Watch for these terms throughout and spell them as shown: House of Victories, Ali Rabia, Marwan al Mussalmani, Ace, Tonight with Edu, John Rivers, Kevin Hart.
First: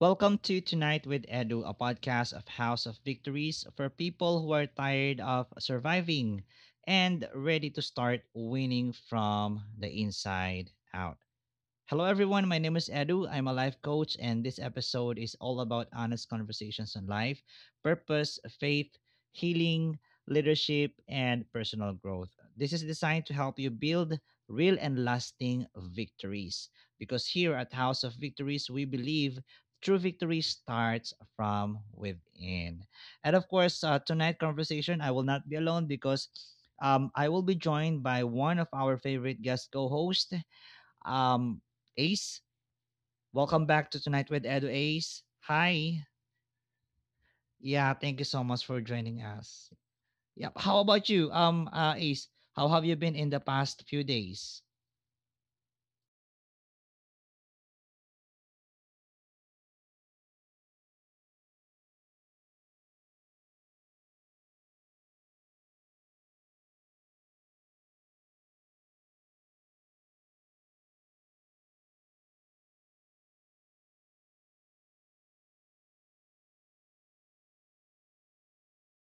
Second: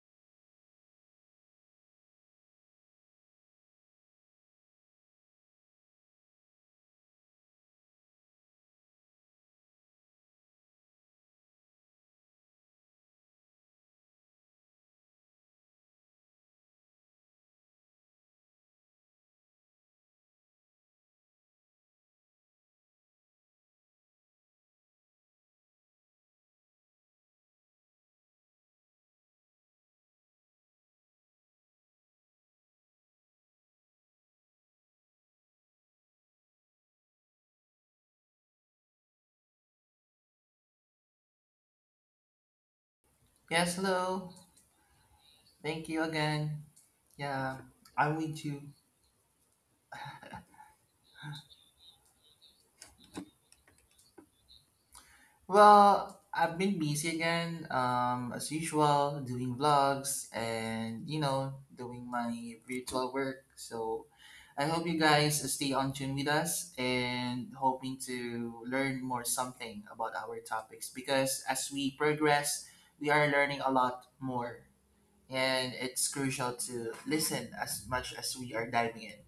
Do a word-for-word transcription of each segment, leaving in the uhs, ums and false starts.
Welcome to Tonight with Edu, a podcast of House of Victories for people who are tired of surviving and ready to start winning from the inside out. Hello, everyone. My name is Edu. I'm a life coach, and this episode is all about honest conversations on life, purpose, faith, healing, leadership, and personal growth. This is designed to help you build real and lasting victories because here at House of Victories, we believe true victory starts from within. And of course, uh, tonight conversation, I will not be alone because um, I will be joined by one of our favorite guest co host, um, Ace, Yes, welcome back to hello. Tonight with Edu Ace. Thank you Hi. again. Yeah, Yeah, I'm thank with you you. so much for joining us. Yeah, how about you? Um, uh, Ace, how have you been in the past few days? Well, I've been busy again, um, as usual, doing vlogs and, you know, doing my virtual work. So I hope you guys stay on tune with us and hoping to learn more something about our topics because as we progress, we are learning a lot more. And it's crucial to listen as much as we are diving in.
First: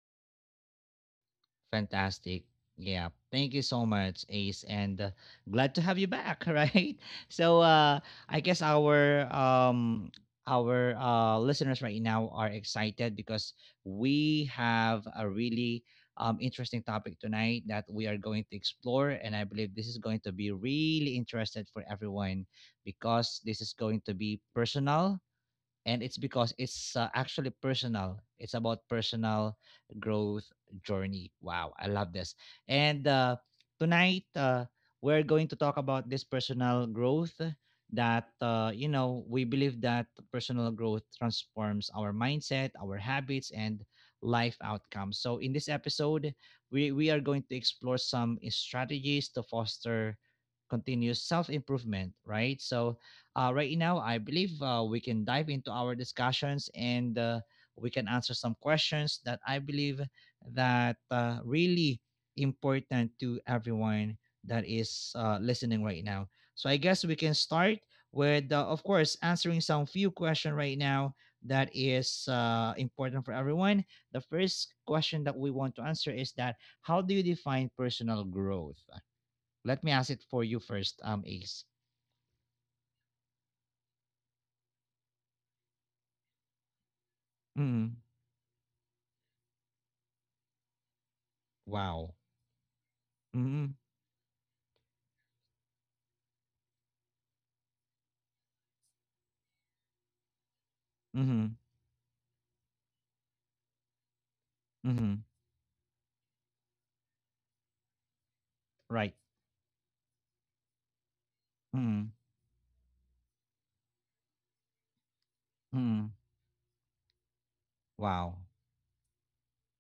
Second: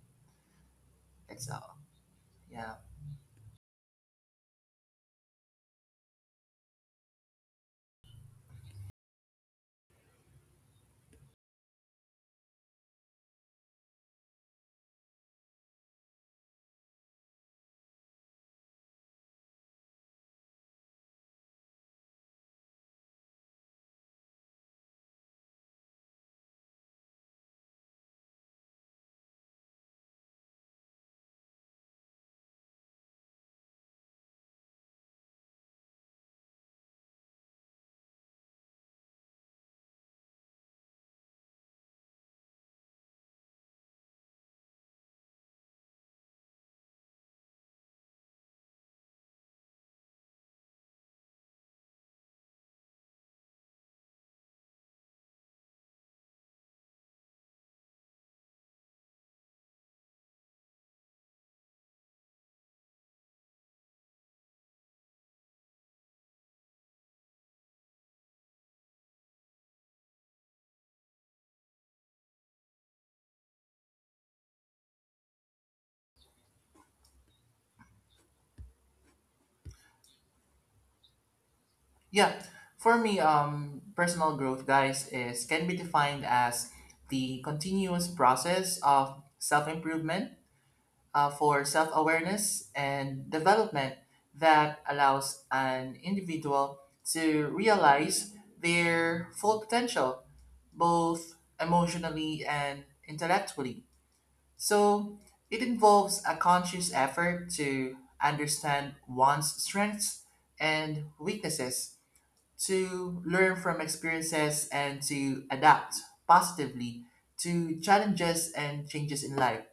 That's all. Fantastic. Yeah. Yeah. Thank you so much, Ace, and uh, glad to have you back, right? So uh I guess our um our uh listeners right now are excited because we have a really um interesting topic tonight that we are going to explore, and I believe this is going to be really interested for everyone because this is going to be personal, and it's because it's uh, actually personal. It's about personal growth journey. Wow, I love this. And uh, tonight, uh, we're going to talk about this personal growth that uh, you know we believe that personal growth transforms our mindset, our habits, and life outcomes. So in this episode, we we are going to explore some strategies to foster continuous self improvement. Right, so uh, right now, I believe, uh, we can dive into our discussions, and uh, we can answer some questions that I believe that uh, really important to everyone that is uh, listening right now. So I guess we can start with, uh, of course, answering some few questions right now that is uh, important for everyone. The first question that we want to answer is that: how do you define personal growth? Let me ask it for you first, um, Ace. Yeah, for me, um, personal growth, guys, is can be defined as the Mm, continuous process of self-improvement, uh, for wow. self-awareness and Mhm, development that allows an individual to realize their full potential, both mhm, emotionally and intellectually. So mhm, it involves a conscious effort to understand right, one's strengths and weaknesses mhm, to learn from experiences and to adapt mhm, positively to wow, challenges and changes in life.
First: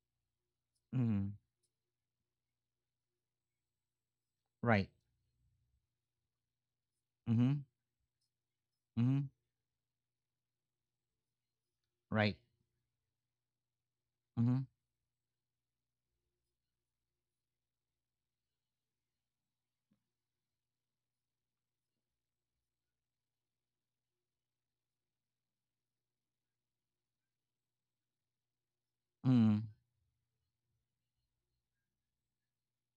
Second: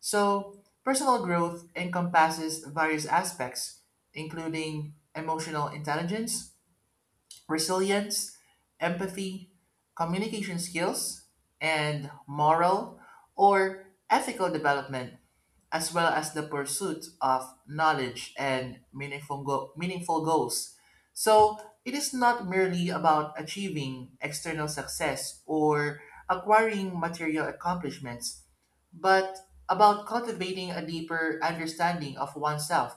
So, personal mhm, growth encompasses various aspects, right, including emotional intelligence, mhm, resilience, mhm, empathy, communication skills, and right, moral or ethical mhm, development as well as the pursuit of knowledge and meaningful, go- meaningful goals. So, it is not merely about achieving external success or acquiring material accomplishments, but mhm, about cultivating a deeper understanding of oneself,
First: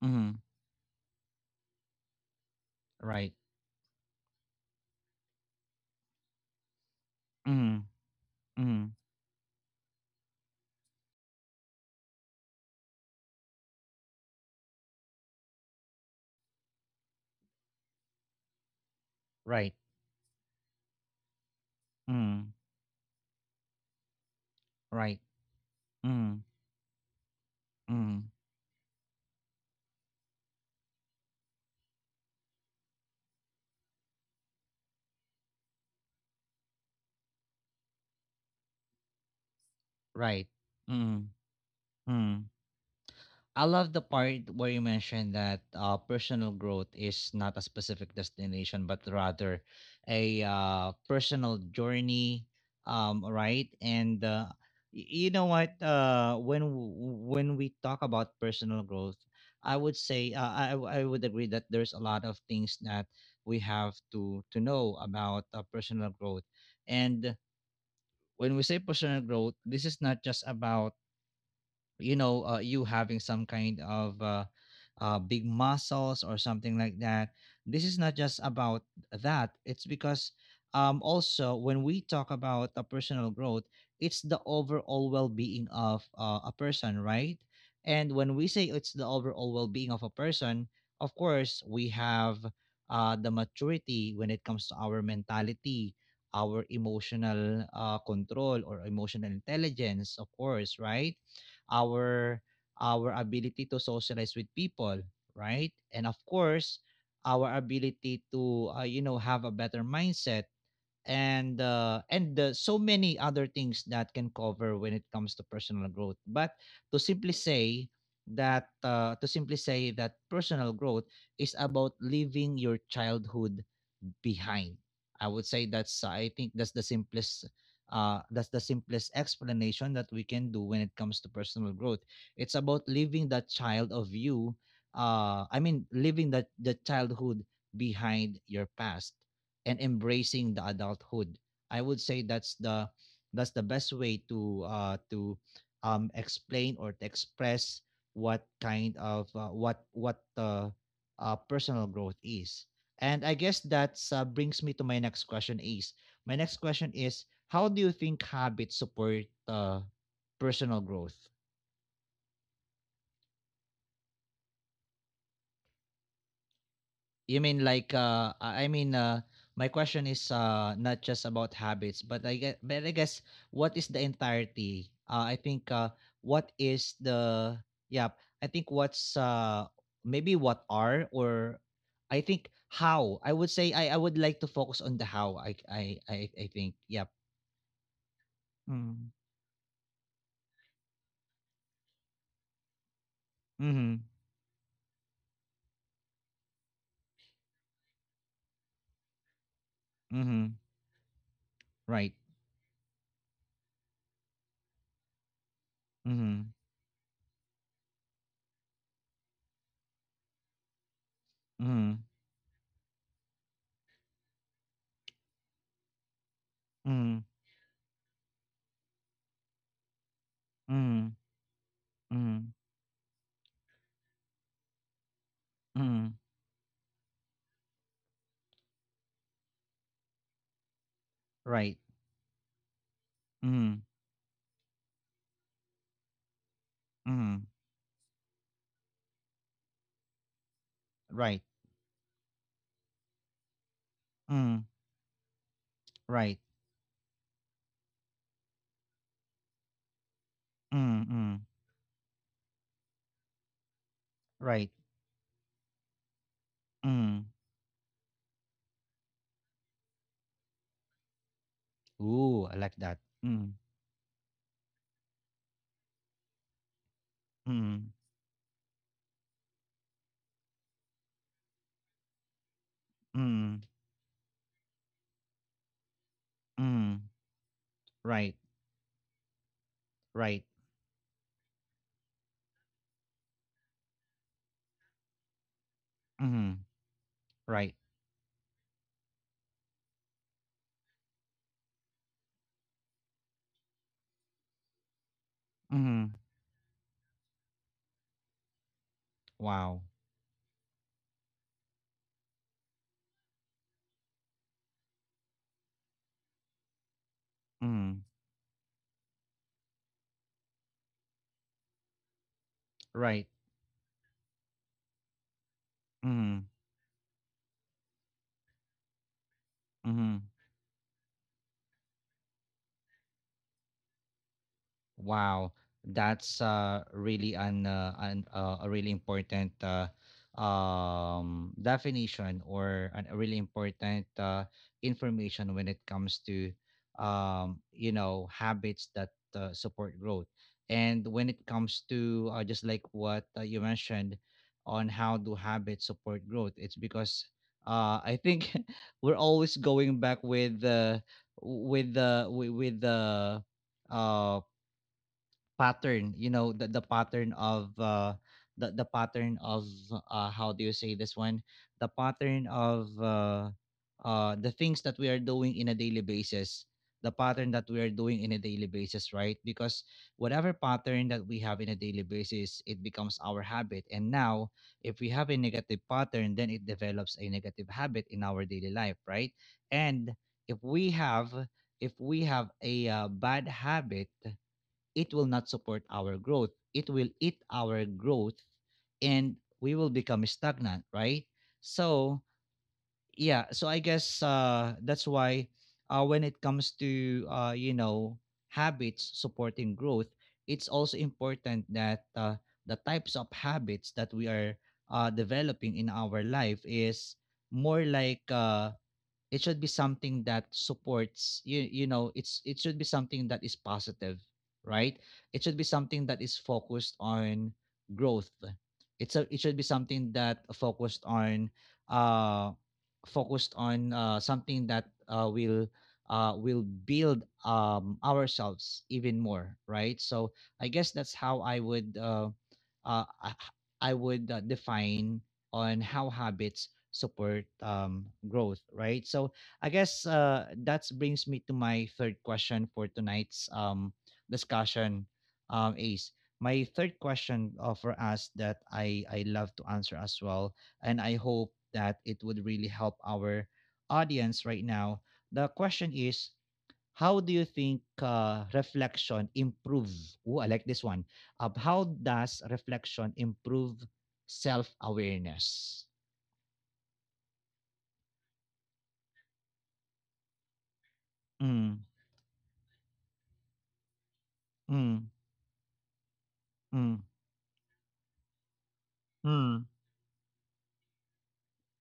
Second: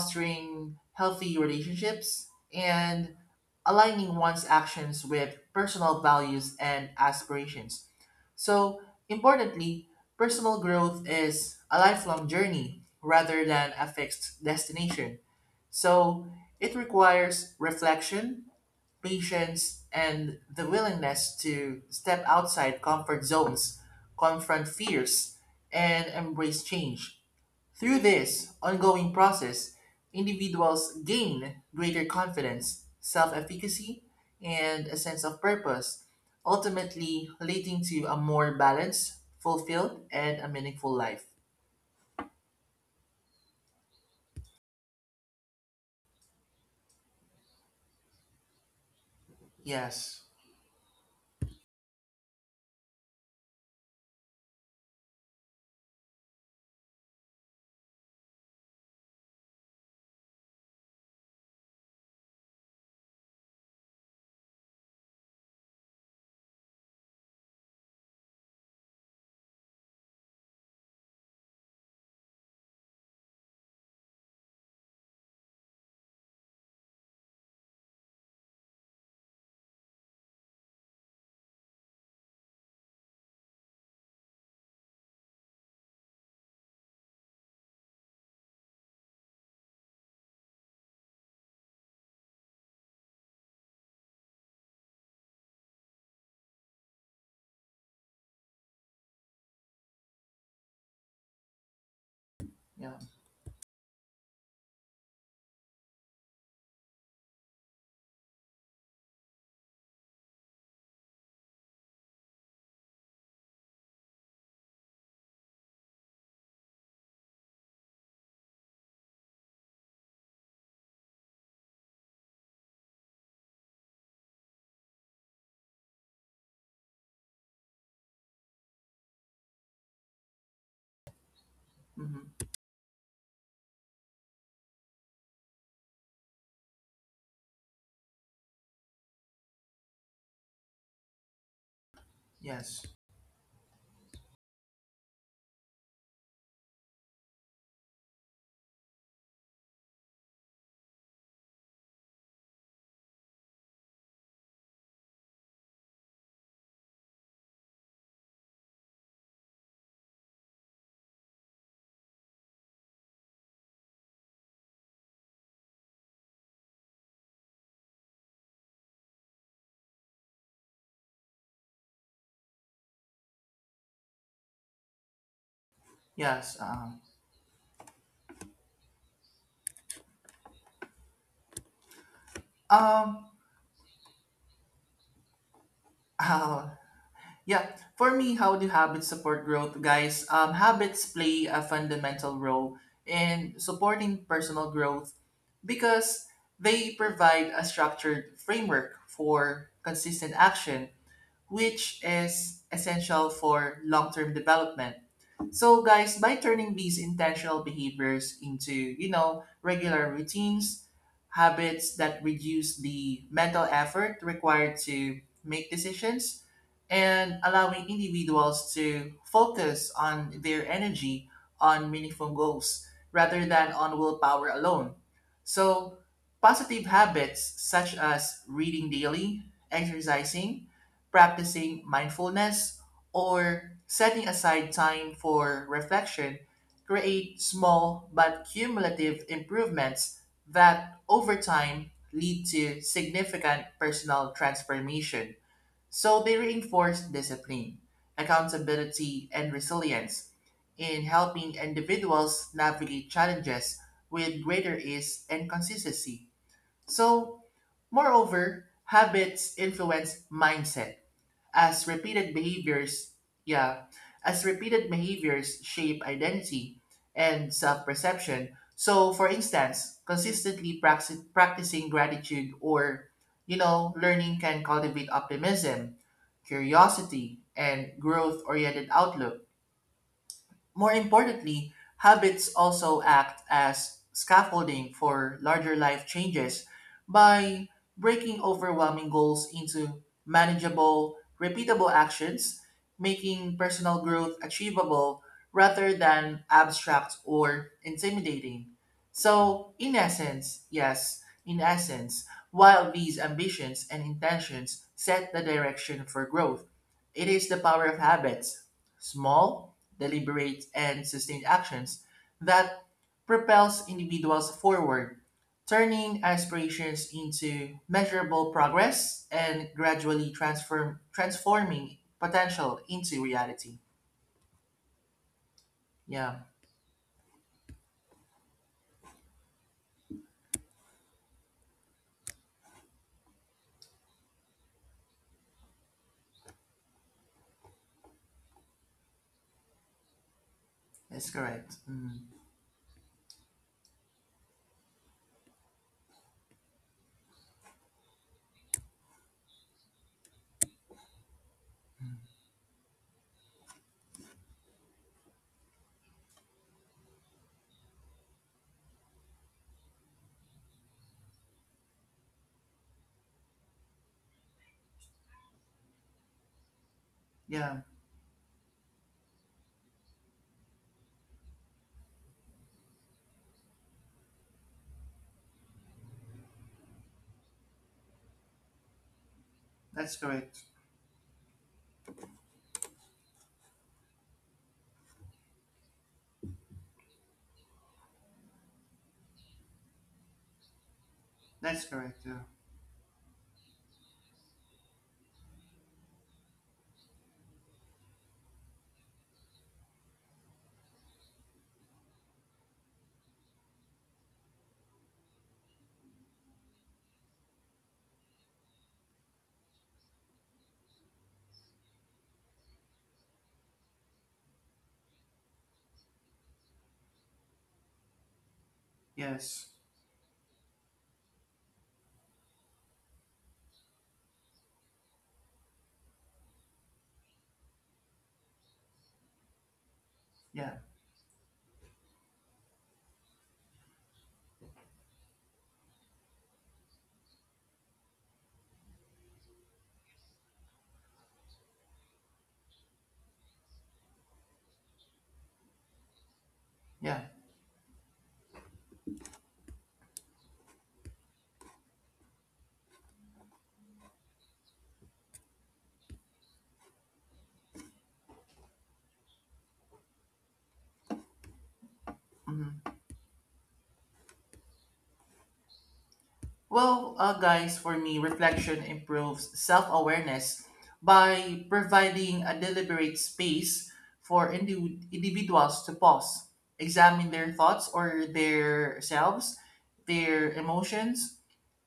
mhm, healthy relationships, and right, aligning one's actions with personal values and mhm, aspirations. So, mhm, importantly, personal growth is a lifelong journey rather than a fixed destination. So, it requires reflection, right, patience, and the willingness to step mhm, outside comfort zones, confront right, fears, and mhm, embrace change. Through mhm, this ongoing process, individuals gain greater confidence, self efficacy, and a sense of purpose, ultimately leading to a more balanced, fulfilled, right, and a meaningful mhm, life. mhm. I love the part where you mentioned that uh, personal growth is not a specific destination, but rather Yes. a uh, personal journey, um, right? And uh, y- you know what? Uh, when w- when we talk about personal growth, I would say, uh, I w- I would agree that there's a lot of things that we have to to know about uh, personal growth. And when we say personal growth, this is not just about you know uh, you having some kind of uh, uh, big muscles or something like that. This is not just about that. It's because um, also when we talk about a personal growth, it's the overall well-being of uh, a person, right. And when we say it's the overall well-being of a person, of course we have uh, the maturity when it comes to our mentality, our emotional uh, control, or emotional intelligence, of course, right, our Yeah. our ability to socialize with people, right? And of course, our ability to uh, you know have a better mindset, and uh, and uh, so many other things that can cover when it comes to personal growth. But to simply say that uh, to simply say that personal growth is about living your childhood behind. I would say that's, uh, I think that's the simplest uh that's the simplest explanation that we can do when it comes to personal growth. It's Mm-hmm. about leaving that child of you, uh I mean leaving that the childhood, behind your past, and embracing the adulthood. I would say that's the Yes. that's the best way to uh to um explain, or to express what kind of uh, what what uh, uh personal growth is. And I guess that uh, brings me to my next question. Is my next question is how do you think habits support uh, personal growth? You mean like, uh, I I mean, uh, my question is, uh, not just about habits, but I guess, but I guess what is the entirety? Uh, I think, uh, what Yes. is Um, the, yeah, I think what's, uh, maybe what are, or I think how, I would say, I, I would like to focus on the how. I I I, I um, think. Yeah. Yeah, for me, how do habits Mm-hmm. support growth, guys? Um, habits play a fundamental role in supporting personal growth because they provide a structured framework for consistent Mhm. action, which Right. is essential for long term development. So guys, by Mhm. turning these intentional behaviors into, you know, regular routines, habits Mhm. that reduce the mental effort required to make decisions Mhm. and allowing individuals to focus on their Mhm. energy on meaningful Mhm. goals rather than on willpower alone. So, Mhm. positive habits such as reading daily, exercising, Right. practicing mindfulness, or Mhm. setting aside time for reflection create Mhm. small but cumulative improvements that over Right. time lead to significant personal Mhm. transformation. So they Right. reinforce discipline, accountability, and resilience Mhm. in Mhm. helping individuals navigate challenges with Right. greater ease and consistency. Mhm. So, moreover, habits influence mindset as repeated Ooh, I like that. behaviors, Mhm. yeah, as repeated behaviors shape identity and self Mhm. perception. So, for instance, consistently practice, practicing gratitude or, you Mhm. know, learning can cultivate optimism, Mhm. curiosity, and Right. growth oriented outlook. Right. More importantly, habits also act as scaffolding for larger life Mhm. changes by Right. breaking overwhelming goals into manageable, repeatable actions, making personal growth achievable rather Mhm. than abstract or intimidating. So, Wow. in essence, yes, in essence, while these ambitions and intentions set the direction for growth, it is the power of Mhm. habits, small deliberate, and sustained actions that Right. propels individuals forward, turning Mhm. aspirations into measurable progress and Mhm. gradually transform transforming potential into reality. Wow, Yeah, that's uh, really, an, uh, an uh, a really important uh, um, definition, or an, a really important uh, information when it comes to um, you know habits that uh, support growth. And that's when it correct. comes Mm. to uh, just like what uh, you mentioned, on how do habits support growth, it's because uh, I think we're always going back with the with the with the pattern. you know the, the pattern of, uh the, the pattern of uh how do you say this one the pattern of, uh uh the things that we are doing in a daily basis, the pattern Yeah, that we are doing in a daily basis, right? Because whatever pattern that we have in a daily basis, it becomes our habit. And now, if we have a negative pattern, then it develops a negative habit in our daily life, right? that's And correct. if we have if we have a uh, bad habit, it will not support our growth. It will eat our growth, and we will become stagnant, right? That's correct. So, Yeah. yeah, so I guess, uh, that's why, uh, when it comes to, uh, you know, habits supporting growth, it's also important that uh, the types of habits that we are uh, developing in our life is more like, uh, it should be something that supports you, you know it's it should be something that is positive, right? It should be something that is focused on growth. It's a, it should Yes. be something that focused on um focused on, uh, something that, uh, will uh, will build um, ourselves even more, right? So I Yeah. guess that's how I would uh, uh, I I would uh, define on how habits support um, growth, right? So I guess, uh, that brings me to my third question for tonight's um, discussion, um, Ace. My third Yeah. question, uh, for us, that I I love to answer as well, and I hope that it would really help our audience right now. The question is, how do you think uh, reflection improve? Oh, I like this one. Uh, how does Mhm. reflection improve self awareness? Well, uh, guys, for me, reflection improves self awareness by Mm, providing a deliberate space for indi- mm, individuals to pause, mm, examine their thoughts or their selves, mm, their emotions,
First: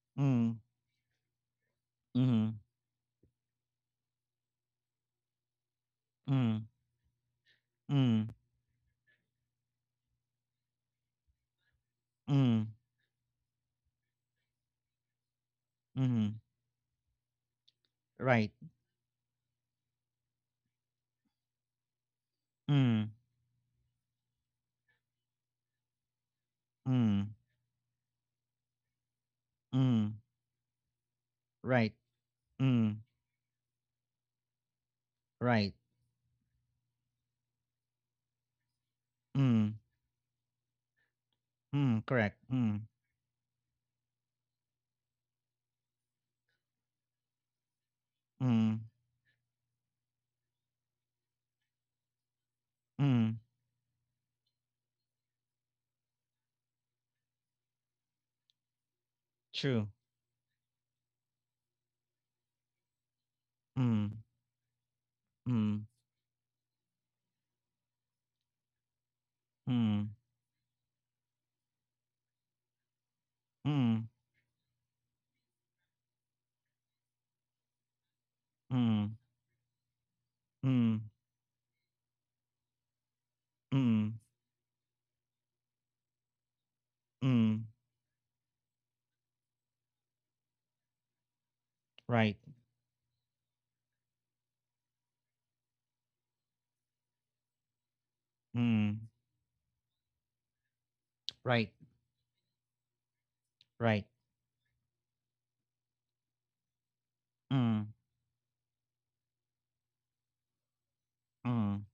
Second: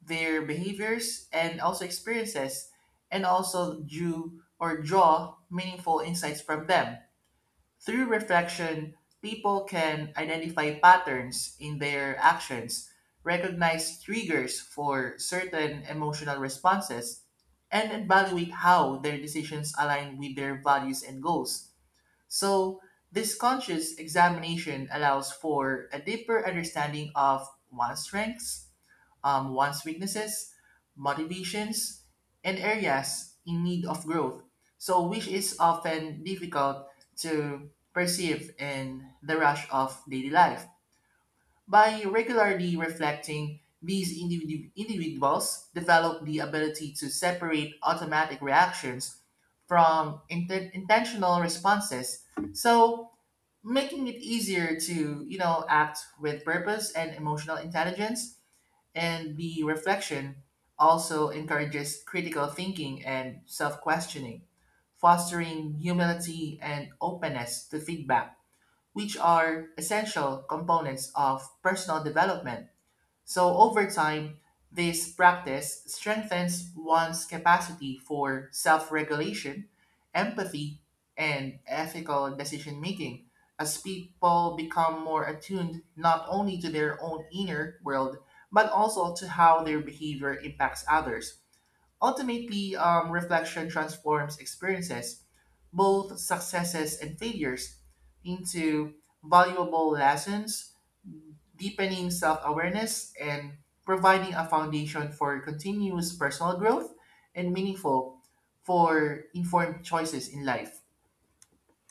their mm, behaviors, and also experiences, and also do or draw meaningful insights mm, from them. mm, Through mm, reflection, people can identify patterns in their mm, actions, recognize triggers for certain emotional mm, responses, and right. evaluate how their decisions align with their values and goals. So, Mm, this conscious examination allows for a deeper understanding mm, of one's strengths, um, one's mm, weaknesses, right. motivations, and Mm, areas in need of growth, So, which is right. often difficult to perceive in the rush Mm, of daily life. mm, By correct. regularly Mm, reflecting, these individu- individuals develop the ability to separate automatic mm, reactions from inten- intentional responses. So, mm, making it easier to, you know, act with purpose and emotional intelligence. And the true. reflection also encourages critical thinking and self Mm, questioning, fostering mm, humility and openness to feedback, which are mm, essential components of personal development. So over mm, time, this practice strengthens one's capacity for self mm, regulation, empathy, mm, and ethical decision making as mm, people become more attuned not only to their own mm, inner world but also to how their behavior impacts others. right, Ultimately, um, reflection transforms experiences, both successes and failures, into mm, valuable lessons right, deepening self awareness, and right, providing a foundation for continuous personal growth and mm, meaningful for informed choices in life. mm.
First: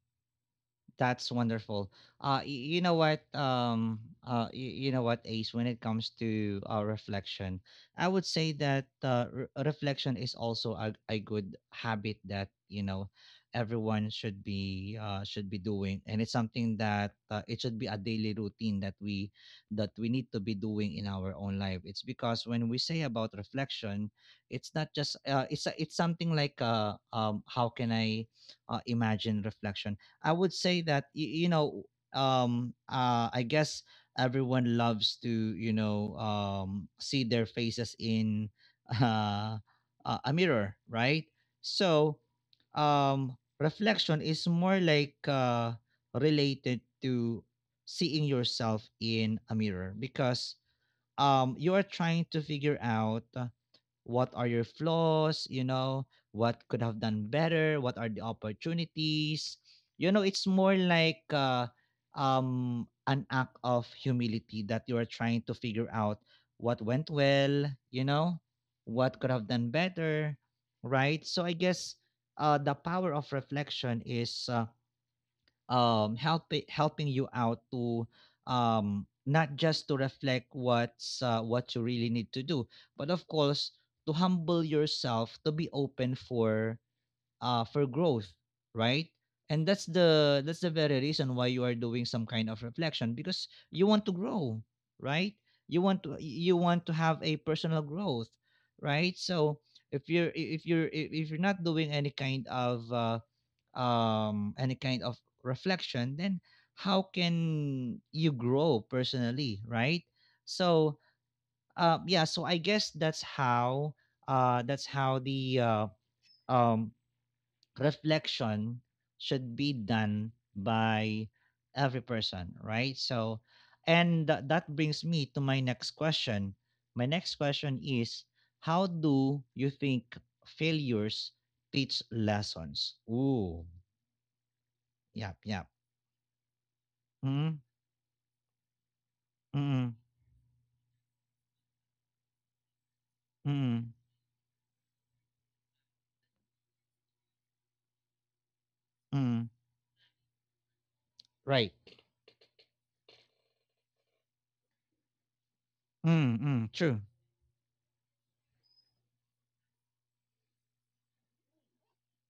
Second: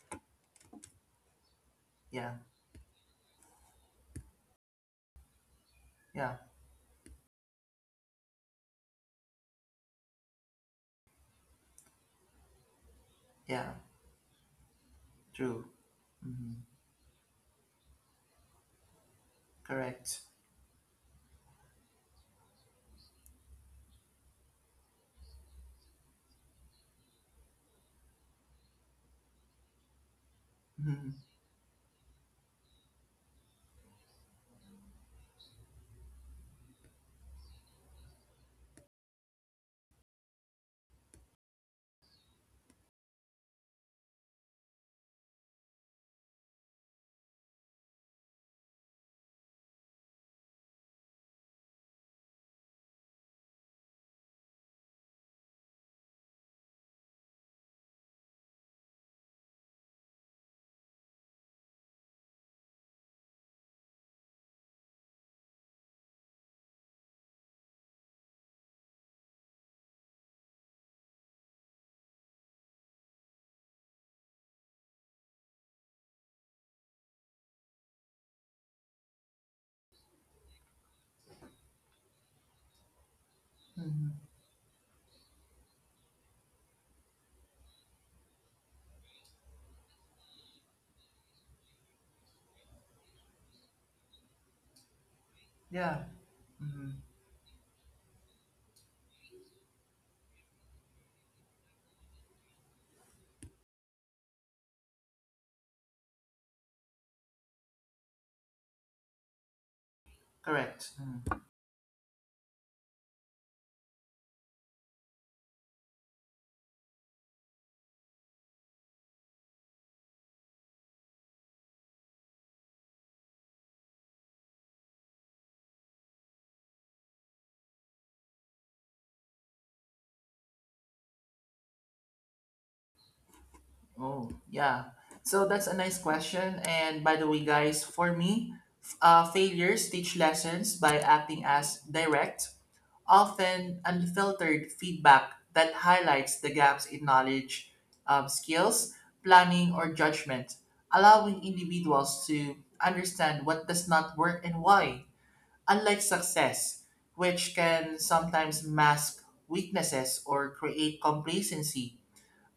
That's wonderful. Yeah, Uh, y- you know what? Um, uh, y- you know what, Ace. When it comes yeah, to uh, reflection, I would say that uh, re- reflection is also a, a good habit that, you know yeah, everyone should be, uh, should be true. doing, and it's Hmm. something that, uh, it should be a daily routine that we that we Correct. need to be doing in our own life. It's because when we say about reflection, it's not just, uh, it's a- it's something like, uh, um, how can I, uh, imagine reflection. I would say that Hmm. y- you know, um, uh, I guess, everyone loves to, you know um, see their faces in uh, uh, a mirror, right? So, um, reflection is more like, uh, related to seeing yourself in a mirror, because um, you are trying to figure out what are your flaws, you know what could have done better, what are the opportunities, you know it's more like, uh, um an act of humility, that you are trying to figure out what went well, you know what could have done better, right? So I guess, uh, the power of reflection is, uh, um help helping you out to, um not just to reflect, what's uh, what you really need to do, but of course, to Hmm. humble yourself, to be open for uh for growth, right? And that's the that's the very reason why you are doing some kind of reflection, because you want to grow, right? you want Yeah, to you want to hmm, have a personal growth, right? So, if you're if you're if you're not doing any kind of, uh, um, any kind of reflection, then how can you grow personally, right? correct. So, Mhm. uh, yeah, so I guess that's how, uh, that's how the, uh, um, reflection should be done by every person, right? So, and tha- that brings me to my next question. My next question is, how do you think failures teach lessons? Ooh, Oh, yeah. yeah, So yeah. that's a nice question. And by the way, Mm, guys, for me, f- uh, failures mm, teach lessons by acting as direct often mm, unfiltered feedback that highlights the gaps in knowledge, um, skills, mm. planning, or judgment, allowing Right. individuals to understand what does not work and why. Unlike Mm, success, mm, true. which can sometimes mask weaknesses or create complacency,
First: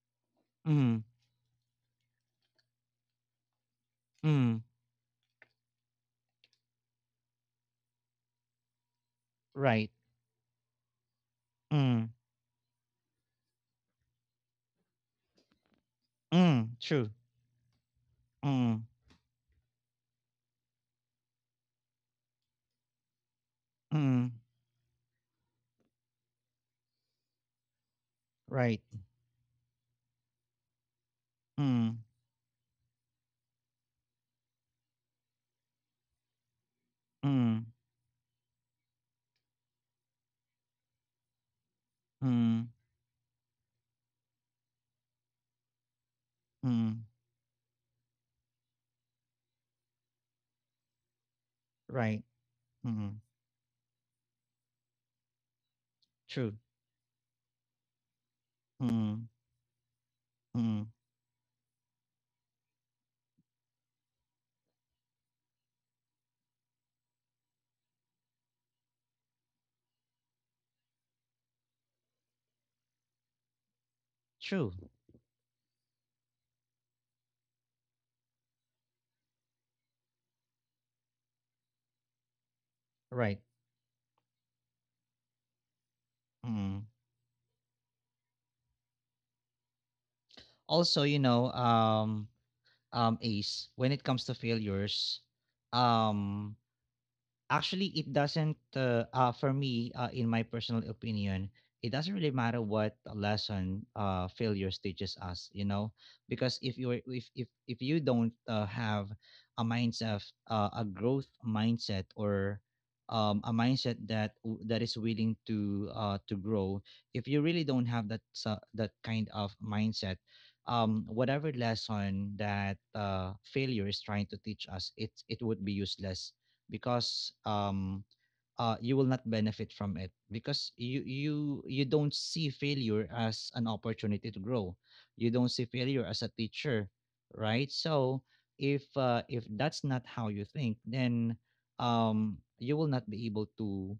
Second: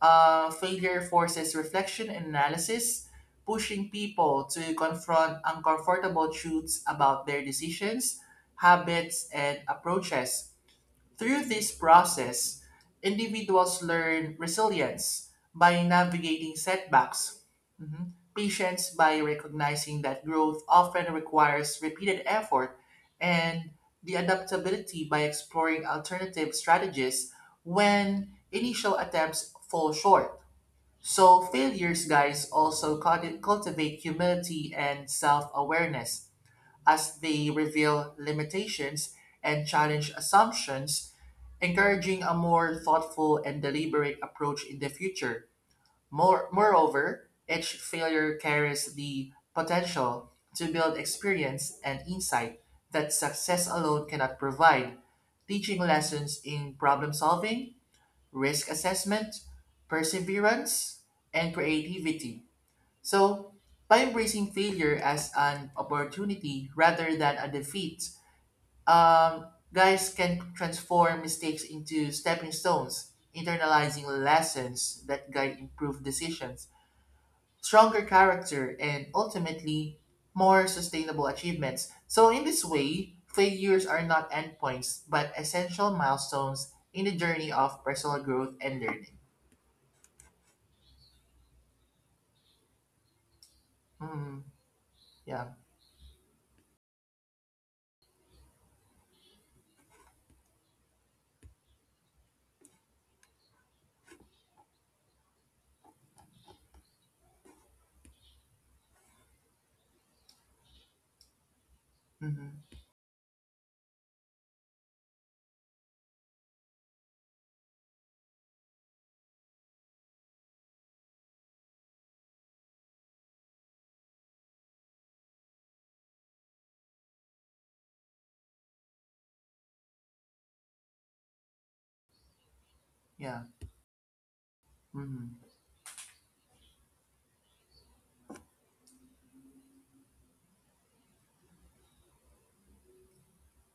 uh, failure Mm, forces reflection and analysis, pushing people mm, to confront uncomfortable truths about their decisions, habits, and right. approaches. Through this Mm, process, individuals learn resilience by navigating mm, true. setbacks, mhm, Mm, patience by recognizing that growth often requires repeated effort, and the mm, adaptability by exploring alternative strategies when right. initial attempts fall short. So, Mm, failures, guys, also culti- cultivate humility and self awareness as they mm, reveal limitations and challenge assumptions encouraging a mm, more thoughtful and deliberate approach in the future. More, mm, Moreover, each failure carries the potential to build experience and right. insight Mm, that success alone cannot provide, teaching true. lessons in problem solving, risk Mm, assessment, mm, perseverance, and creativity. So, by embracing failure as an opportunity rather than a defeat, um, guys can transform mistakes into stepping stones, internalizing true. lessons that guide improved decisions, stronger character, and ultimately more sustainable achievements. So, in this way, Right. failures are not endpoints but essential milestones Mm. in the journey of personal growth and learning. Also, you know, um, um, Ace, when it comes to Mm, failures, yeah. um, Actually, it doesn't, uh, uh, for me, uh, in my personal opinion, it doesn't really matter what lesson uh, failures teaches us, you know, because if you if if if you don't uh, have a mindset, uh, a growth mindset, or Mm-hmm. um, a mindset that w- that is willing to uh, to grow, if you really don't have that sa that kind of mindset, um, whatever lesson that uh, failure is trying to teach us, it it would be useless because um uh you will not benefit from it because you you you don't see failure as an Yeah. opportunity to grow, you don't see Mm-hmm. failure as a teacher, right? So if uh, if that's not how you think, then um you will not be able to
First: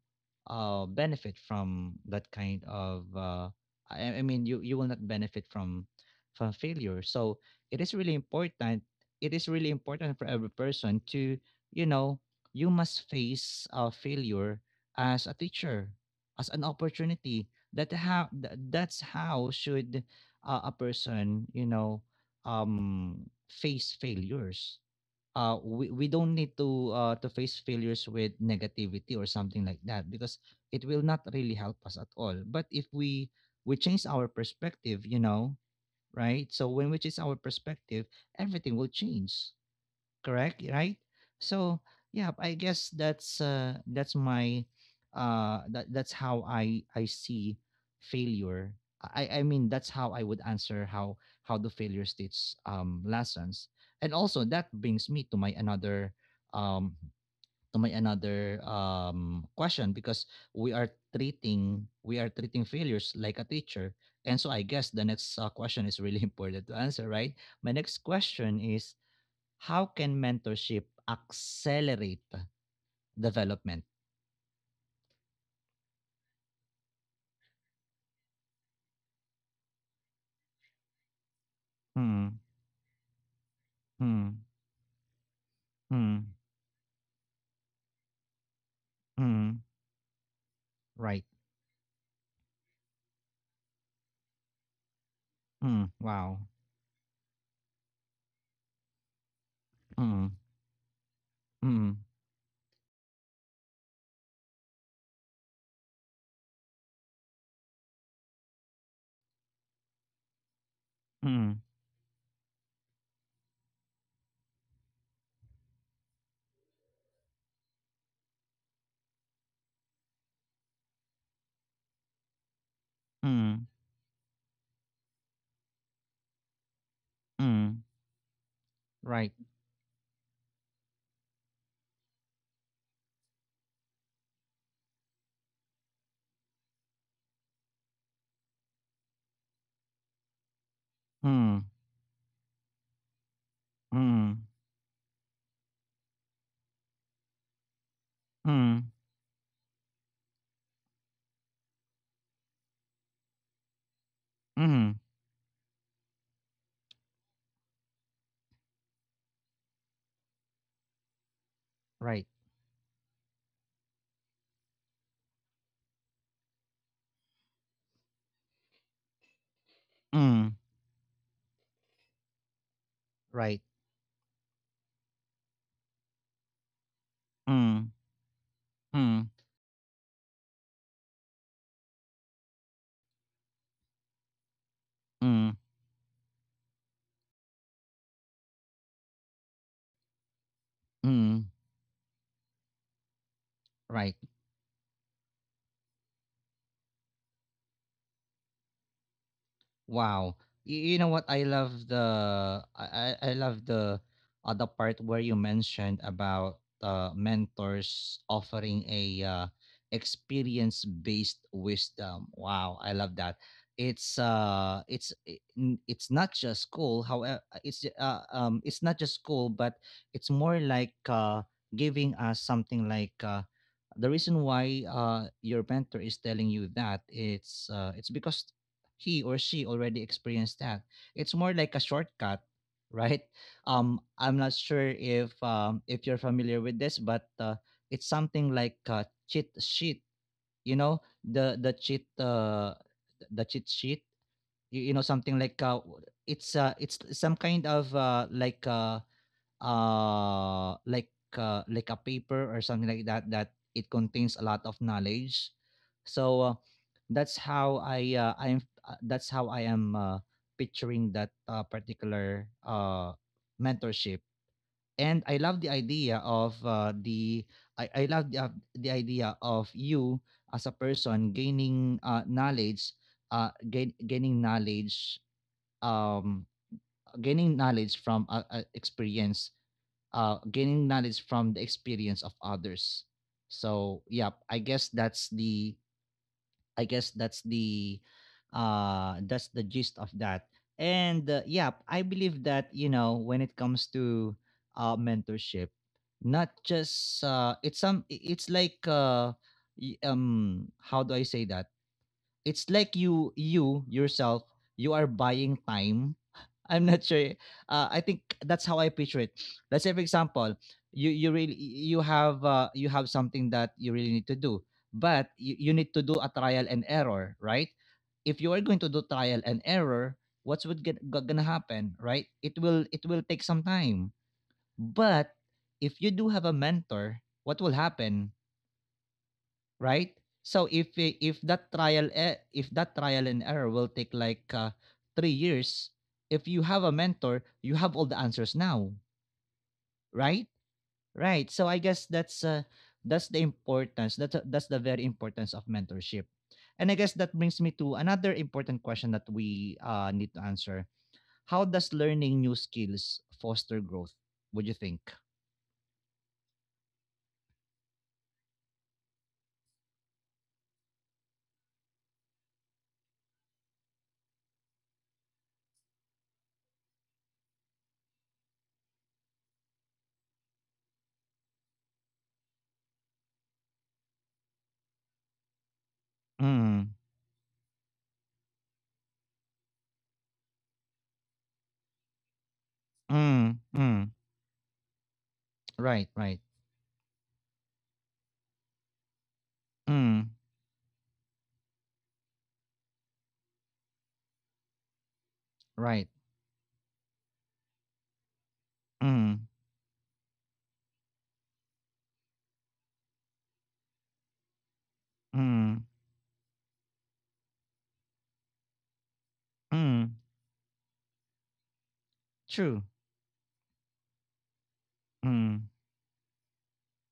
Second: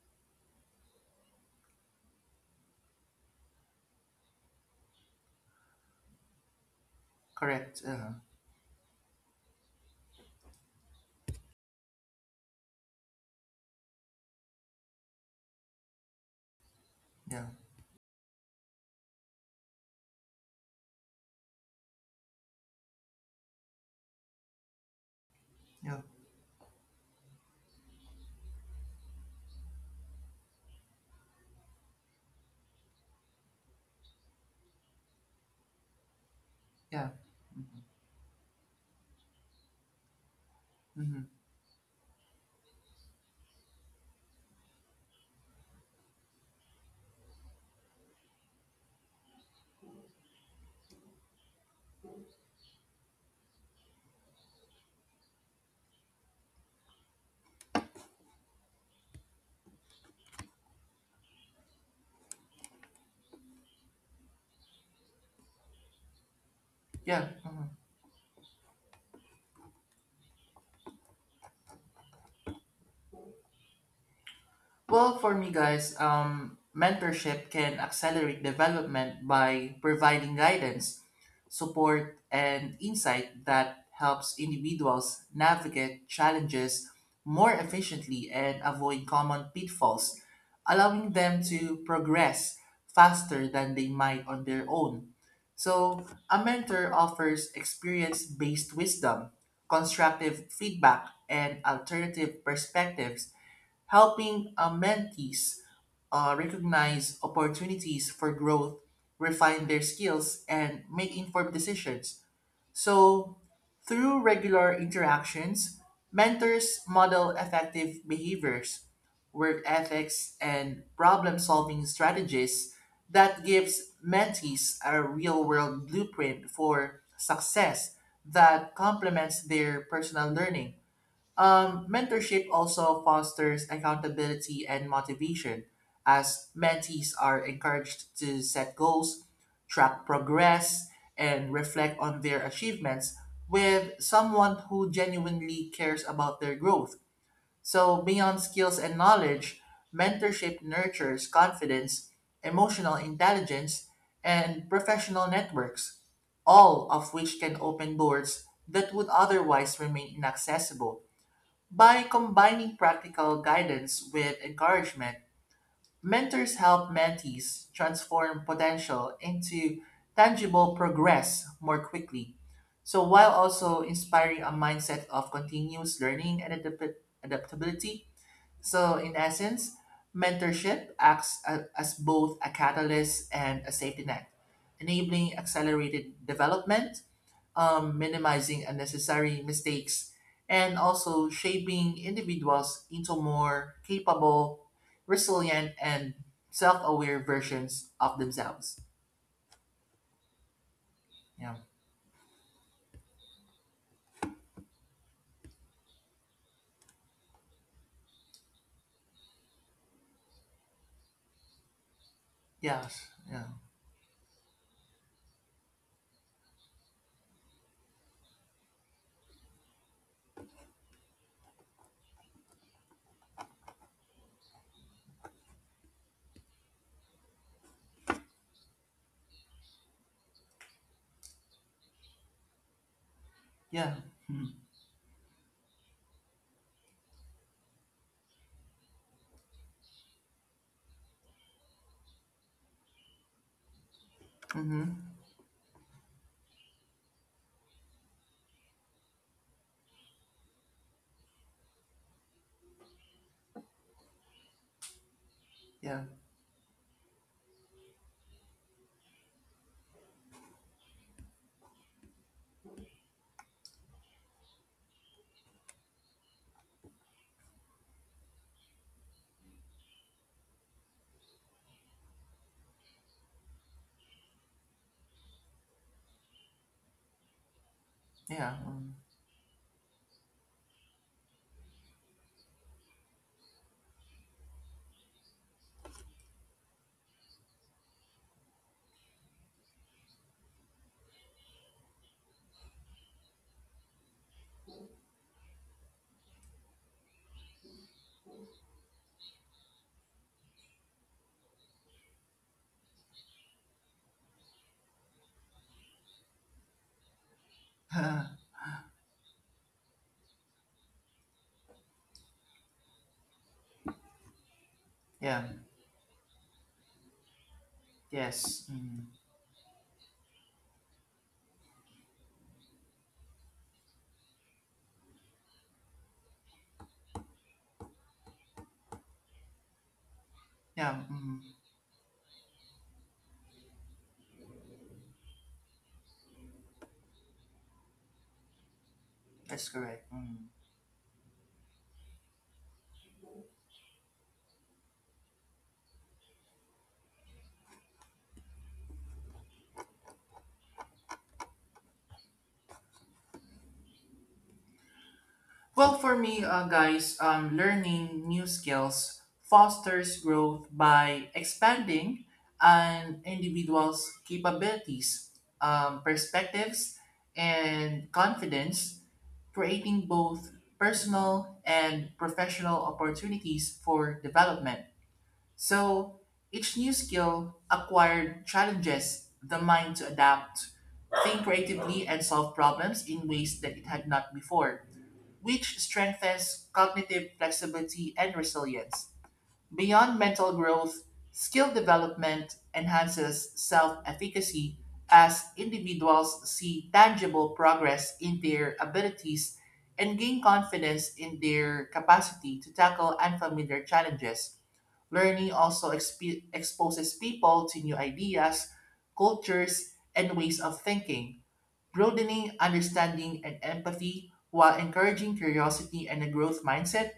uh benefit from that kind of uh i, I mean you you will not benefit from from failure. So it Correct. is Uh, really important, it is really important for every person to, you know, you must face uh, failure as a teacher, as an yeah. opportunity. That how th- that's how should uh, a person, you know, um, face failures. Uh, we, Yeah. we don't need to uh, to face failures with negativity or something like that because it will not really help us at all. But if we we change our perspective, you know, right? So when we Yeah. change our Mm-hmm. perspective, everything will change, correct, right? Mm-hmm. So yeah, I guess that's uh that's my uh that, that's how i i see failure. I i mean that's how I would answer how how the failure states um lessons. And also that brings me to my another um to my another um question because we are treating, we are treating failures like a teacher. And so I guess the next uh, question is really important to answer, Yeah. right? Mhm. My next question is, how can mentorship accelerate development? Well, for me, guys, um, mentorship can accelerate development by providing guidance, support, Mm, and insight that helps mm, individuals navigate mm, challenges more efficiently and avoid common mm, pitfalls, allowing Right. them to progress faster than they might on their own. Mm, So, wow. a mentor offers experience based wisdom, Mm, constructive feedback, and mm, alternative perspectives helping uh, mentees uh, recognize opportunities for growth, refine their skills, and make informed mm, decisions. So, through regular interactions, mentors model effective behaviors, work ethics, and problem solving strategies that mm, gives mentees a real world blueprint for mm, success that Right. complements their personal learning. Um, mentorship also fosters accountability and motivation, as mentees are encouraged to set goals, track progress, and Mm, reflect on their achievements with mm, someone who genuinely cares about their growth. So, beyond skills mm, and knowledge, mentorship nurtures confidence, emotional intelligence, and mm, professional networks, all of which can open doors that would otherwise remain inaccessible. By Right. combining practical guidance with encouragement, mentors help mentees transform potential into Mm, tangible progress more quickly. So, while Right. also inspiring a mindset of continuous learning and adap- Mm, adaptability, so in mm, essence, mentorship acts a- as both a catalyst and a safety net, enabling mm, accelerated development um, minimizing unnecessary mistakes, and also mm. shaping individuals into more Right. capable, resilient, and self-aware versions of themselves. Wow. You, you know what? I Yeah. love the I I I love the uh, the part where you mentioned about uh, mentors offering a uh, experience based wisdom. Wow, I Yes. love that. Yeah. It's uh it's i- n- it's not just school. However, it's uh, um it's not just school, but it's more like uh giving us something like uh the reason why uh your mentor is telling you that it's uh it's because he or she already experienced that. It's more like a shortcut, right? Yeah. Um, I'm Mm-hmm. not sure if um, if you're familiar with this, but uh, it's something like a cheat sheet. You know, the the cheat uh, the cheat sheet. You, you know, Mm-hmm. something like uh, it's uh, it's some kind of uh, like uh, uh like uh, like a paper or something like that that it contains a lot of knowledge. Yeah. So uh, that's how I uh, I am uh, that's how I am uh, picturing that uh, particular uh mentorship. And I love the idea of uh, the I, I love the uh, the idea of you as a person gaining uh, knowledge uh gain, gaining knowledge, um gaining knowledge from uh, Yeah. uh, experience uh, gaining knowledge from the experience of others. So yeah, I guess that's the I guess that's the uh that's the gist of that. And uh, yeah, I believe that, you know, when it comes to uh, mentorship, not just uh, it's some i- it's like uh, y- um how do I say that? It's like you you yourself, you are buying time. I'm not sure. eh, Uh, I think Mm. that's how I picture it. Let's say, for example, you you really you have uh, you have something that you really need to do, but Yeah. you, you need to do a trial and error, right? If you are Yes. going to Mm. do trial and error, what's would get, go- gonna happen, right? It will it will take some time, but if you do have a mentor, what will happen? Right? So if Yeah. i- if Mm. that trial e- if that trial and error will take like uh, three years, if you have a mentor, you have all the answers now, That's correct. Mm. right? Right. So I guess that's uh, that's the importance. That's uh, that's the very importance of mentorship. And I guess that brings me to another important question that we uh, need to answer. How does learning new skills foster growth? What do you think? Well, for me, uh, guys, um, learning new skills fosters growth by expanding an individual's capabilities, um, perspectives, and confidence, creating both personal and professional opportunities for development. So each new Mm, skill acquired challenges the mind to adapt, think creatively, and solve problems in ways mm, that it had mm. not before which Right, right. strengthens cognitive flexibility and resilience. Beyond Mm, mental growth, skill development enhances self efficacy as right. individuals see tangible progress in their Mm, abilities and gain confidence in their capacity to tackle unfamiliar challenges. Learning mm. also exp- exposes people to new ideas, cultures, Mm, and ways of thinking broadening true. understanding and empathy while encouraging Mm, curiosity and a growth mindset.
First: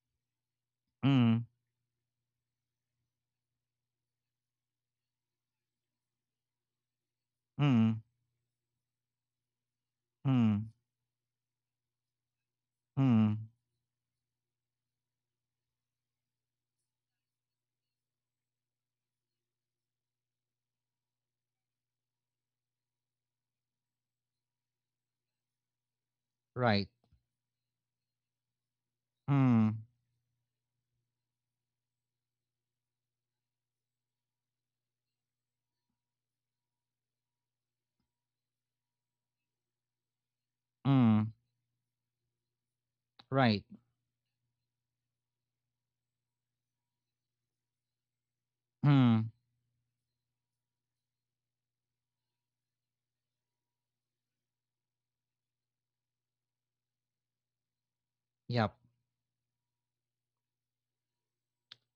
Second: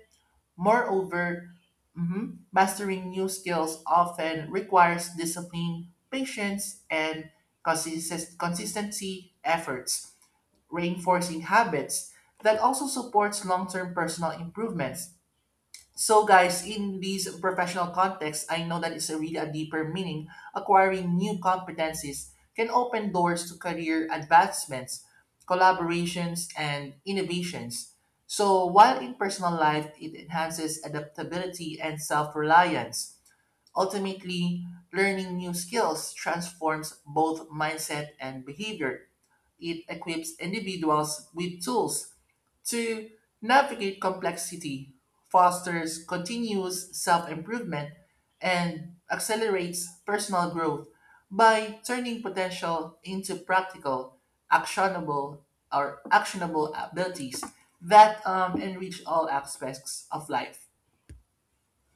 mm, Moreover, mhm, mastering new skills often requires discipline, patience, and mm, consist- consistency efforts, mm, reinforcing habits that also mm, supports long-term personal improvements. So, guys, in these professional contexts, I know that it's a really a deeper meaning. Acquiring new competencies can open doors to career advancements, collaborations, right. and innovations. So, while in personal Mm, life, it enhances adaptability and self reliance. Ultimately, learning new skills transforms both mindset and behavior. It equips individuals mm, with tools to right. navigate complexity fosters continuous self improvement and Mm, accelerates personal growth by turning potential into practical, actionable, or actionable abilities that um, yep. enrich all aspects of life.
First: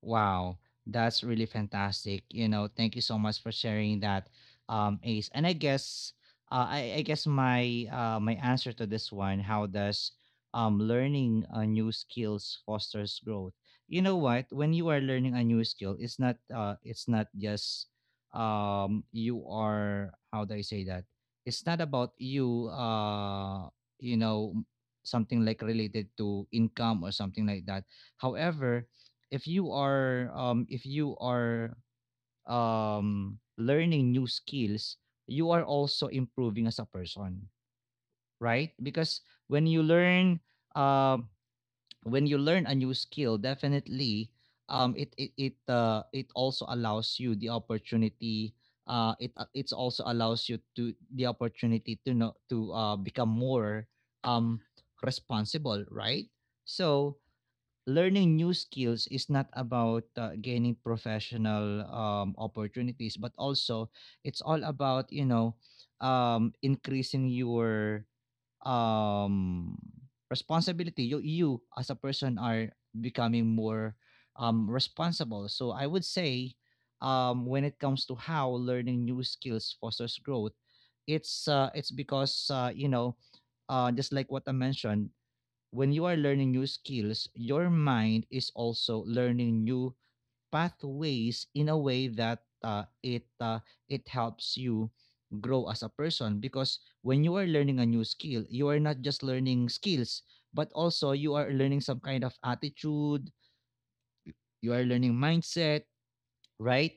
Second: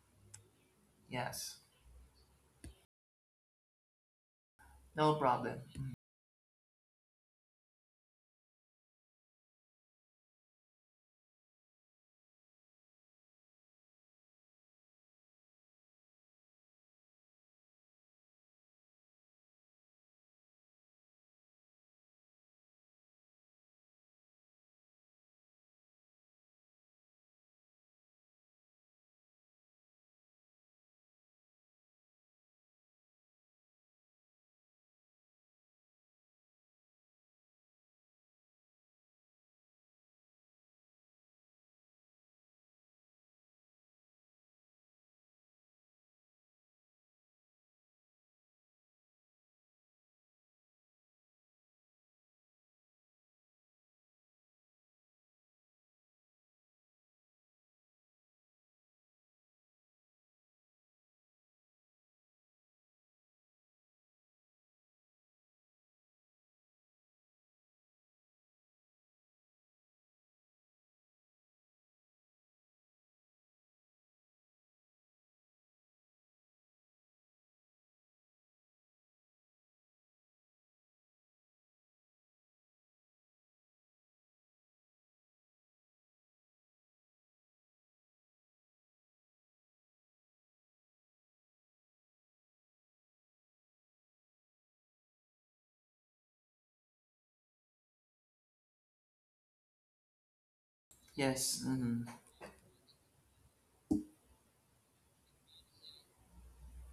Wow, that's really Yes, fantastic. You know, thank you so much for sharing that, um, no Ace. And I problem. guess, uh, I, I guess my uh, my answer to this one: how does um, learning a new skills fosters growth? You know what? When you are learning a new skill, it's not uh, it's not just um, you are, how do I say that? It's not about you, uh, you know, something like related to income or something like that. However, if you are um if you are um learning new skills, you are also improving as a person, right? Because when you learn uh, when you learn a new skill, definitely um it it it uh, it also allows you the opportunity, uh it uh, it's also allows you to the opportunity to know to uh become more um responsible, right? So learning new skills is not about uh, gaining professional um, opportunities, but also it's all about, you know, um, increasing your um, responsibility. you you as a person are becoming more um, responsible. So I would say um, when it comes to how learning new skills fosters growth, it's uh, it's because, uh, you know, uh, just like what I mentioned, when you are learning new skills, your mind is also learning new pathways in a way that uh, it uh, it helps you grow as a person, because when you are learning a new skill, you are not just learning skills, but also you are Yes, learning some mhm. kind of attitude, you are learning mindset, right?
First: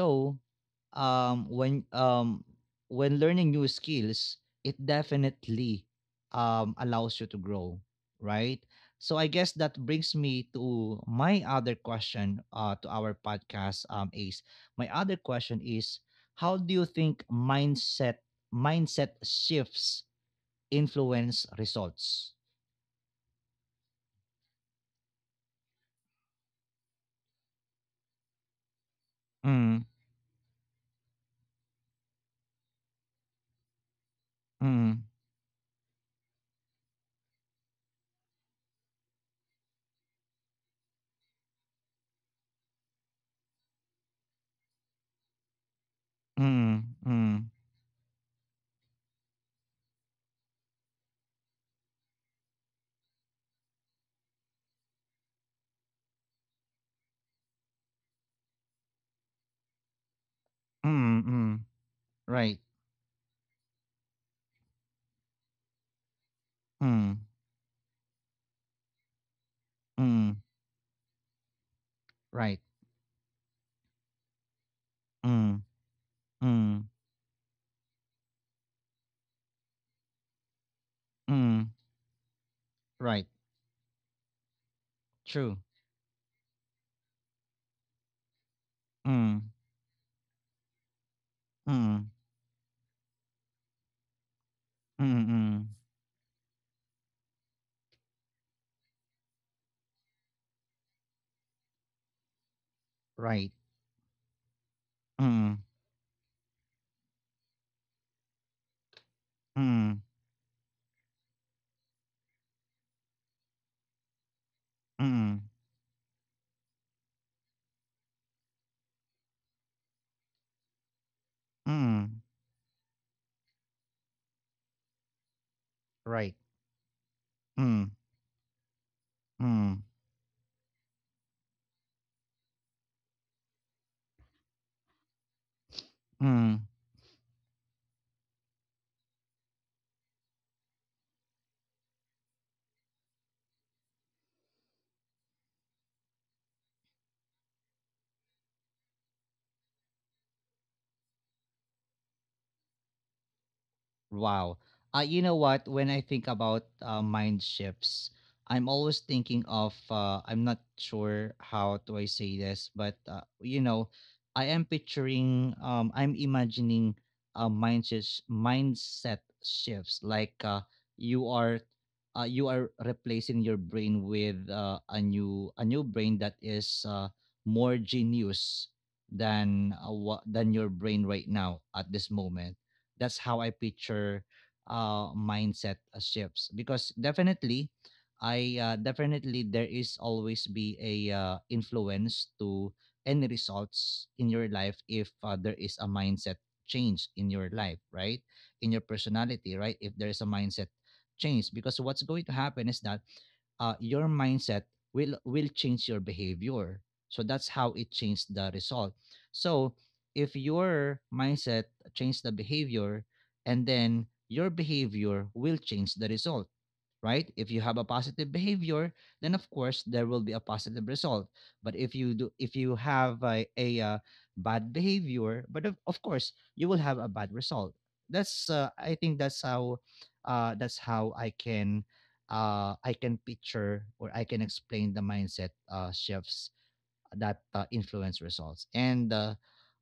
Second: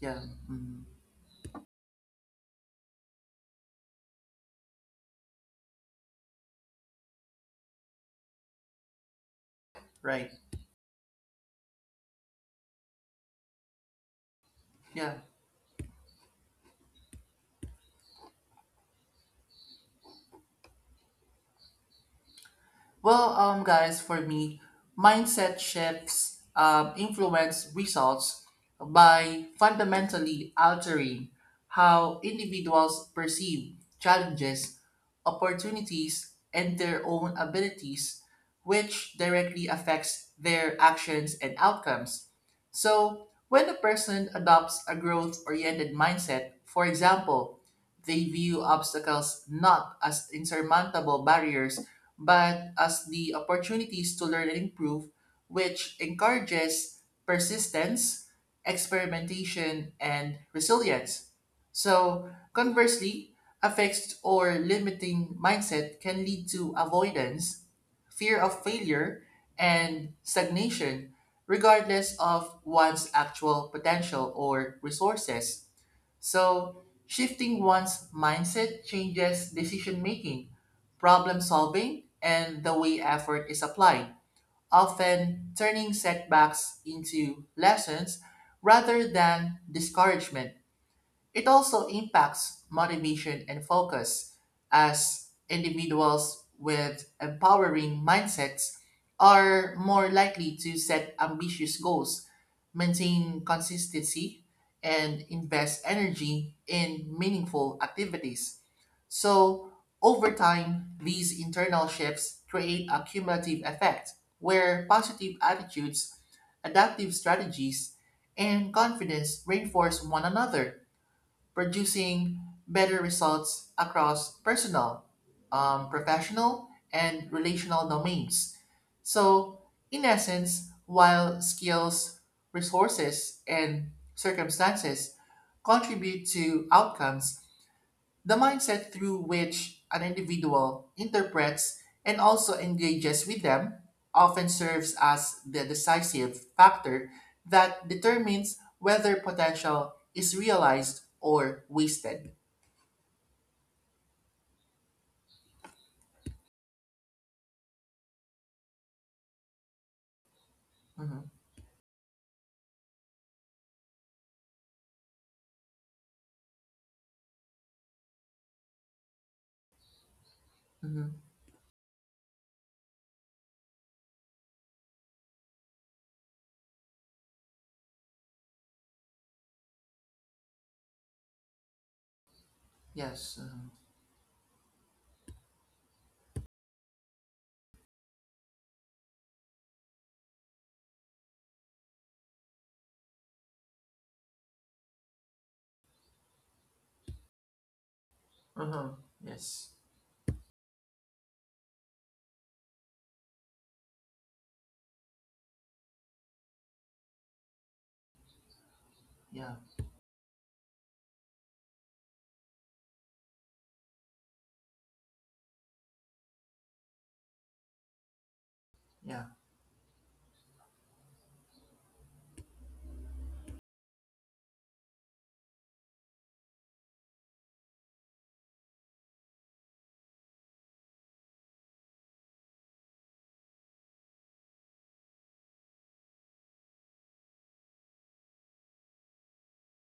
Yeah, mhm. um, when um, when learning new skills, it definitely um, allows you to grow, right? So I guess that brings Right. me to my other question uh, to our podcast, um, Ace. My Yeah. other question is, how do you think mindset mindset shifts influence results? Well, um, guys, for me, mindset shifts um, influence results by Mm, fundamentally altering how individuals perceive mm, challenges, mm, opportunities, and their own abilities, which directly affects their actions and outcomes. So, when a person adopts a growth oriented mindset, for mm, mm, example, they view obstacles not as insurmountable barriers but as the opportunities to learn and improve, which encourages persistence, experimentation, and mm, resilience. mm, So, right. conversely, a fixed or limiting mindset can lead to Mm, avoidance, fear of failure, and mm, stagnation, regardless of right. one's actual potential or resources. Mm, So, Mm, shifting one's mindset changes decision making, problem mm, solving, and the way right. effort is applied, often True. turning setbacks into lessons rather Mm, than discouragement. It also mm, impacts motivation and focus, mm, as mm, individuals with empowering mindsets are more likely to set ambitious goals, maintain right. consistency, and Mm, invest energy in meaningful activities. So, mm, over time, these internal shifts create a cumulative effect where positive mm, attitudes, adaptive strategies, and confidence reinforce one another, mm, producing better results across personal, um, right. professional, and relational Mm, domains. So, mm, in essence, while skills, resources, and circumstances contribute mm. to outcomes, the mindset through which an individual interprets and also engages with them often serves as the decisive factor that determines whether potential is realized or wasted. Wow. Uh, you know what? When I think about uh, mind shifts, I'm always thinking of, uh, I'm not Mm-hmm. sure how do I say this, but, uh, you know, I am picturing, um, I'm imagining uh, mind shifts, mindset shifts, like uh, Mm-hmm. you are. Uh, you are replacing your brain with uh, a new a new brain that is uh, more genius than uh, wha- than your brain right now at this moment. That's Yes. how I Uh-huh. picture uh, mindset uh, shifts, because definitely I uh, definitely there is always be a uh, influence to any results in your life if uh, there is a mindset change in your life, right? In Uh-huh. your personality, Yes. right? If there is a mindset change, because what's going to happen is that uh, your mindset will will change your behavior, so that's how it changed the result. Yeah. So if your mindset change the behavior, and then your behavior will change the result, right? If you have a positive behavior, Yeah. then of course there will be a positive result. But if you do, if you have a, a, uh bad behavior, but of, of course you will have a bad result. That's uh, I think that's how uh, that's how I can uh, I can picture or I can explain the mindset uh, shifts that uh, influence results. And uh,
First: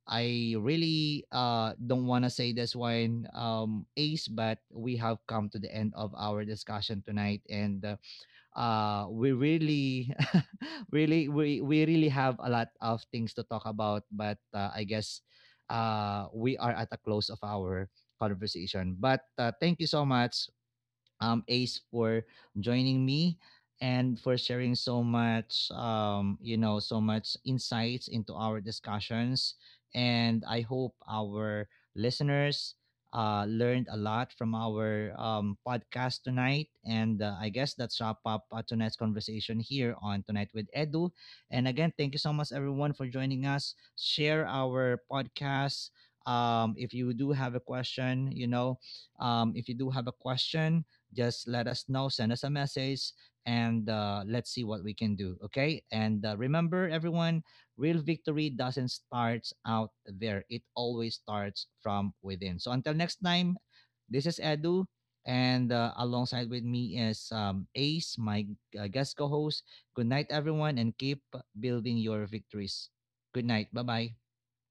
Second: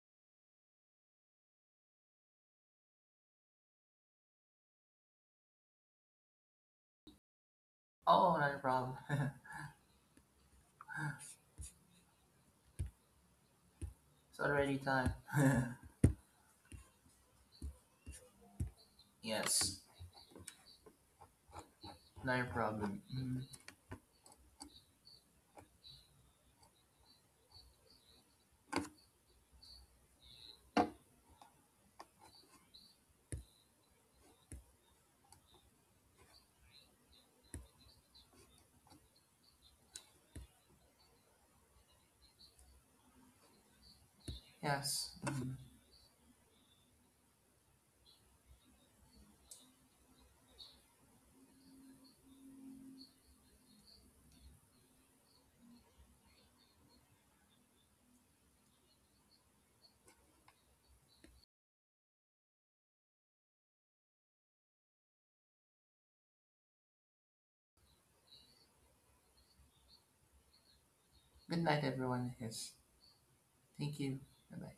I really uh, don't want to say this one, um, Ace, but we have come to the end of our discussion tonight, and uh, Oh, not a problem. uh, we really, really, we we really have a lot of things to talk about. It's But already uh, I time. guess uh, we are at the close of our conversation. But uh, Yes. thank you so much, um, Ace, for Not a problem. joining me Mhm. and for sharing so much, um, you know, so much insights into our discussions. And I hope our listeners uh, learned a lot from our um, podcast tonight. And uh, I guess that's wrap up uh, tonight's conversation here on Tonight with Edu. And again, thank you so much, everyone, for joining us. Share our Yes. Mhm. podcast. Um, if you do have a question, you know, um, if you do have a question, just let us know, send us a message, and uh, let's see what we can do. Okay. And uh, remember, everyone, real victory doesn't start out there, it always starts from within. So until next time, this is Edu. And uh, alongside with me is um, Ace, my uh, guest co host. Good night, everyone, and keep Good night, building your everyone. Yes. victories. Good night. Bye Thank you. bye. Bye bye.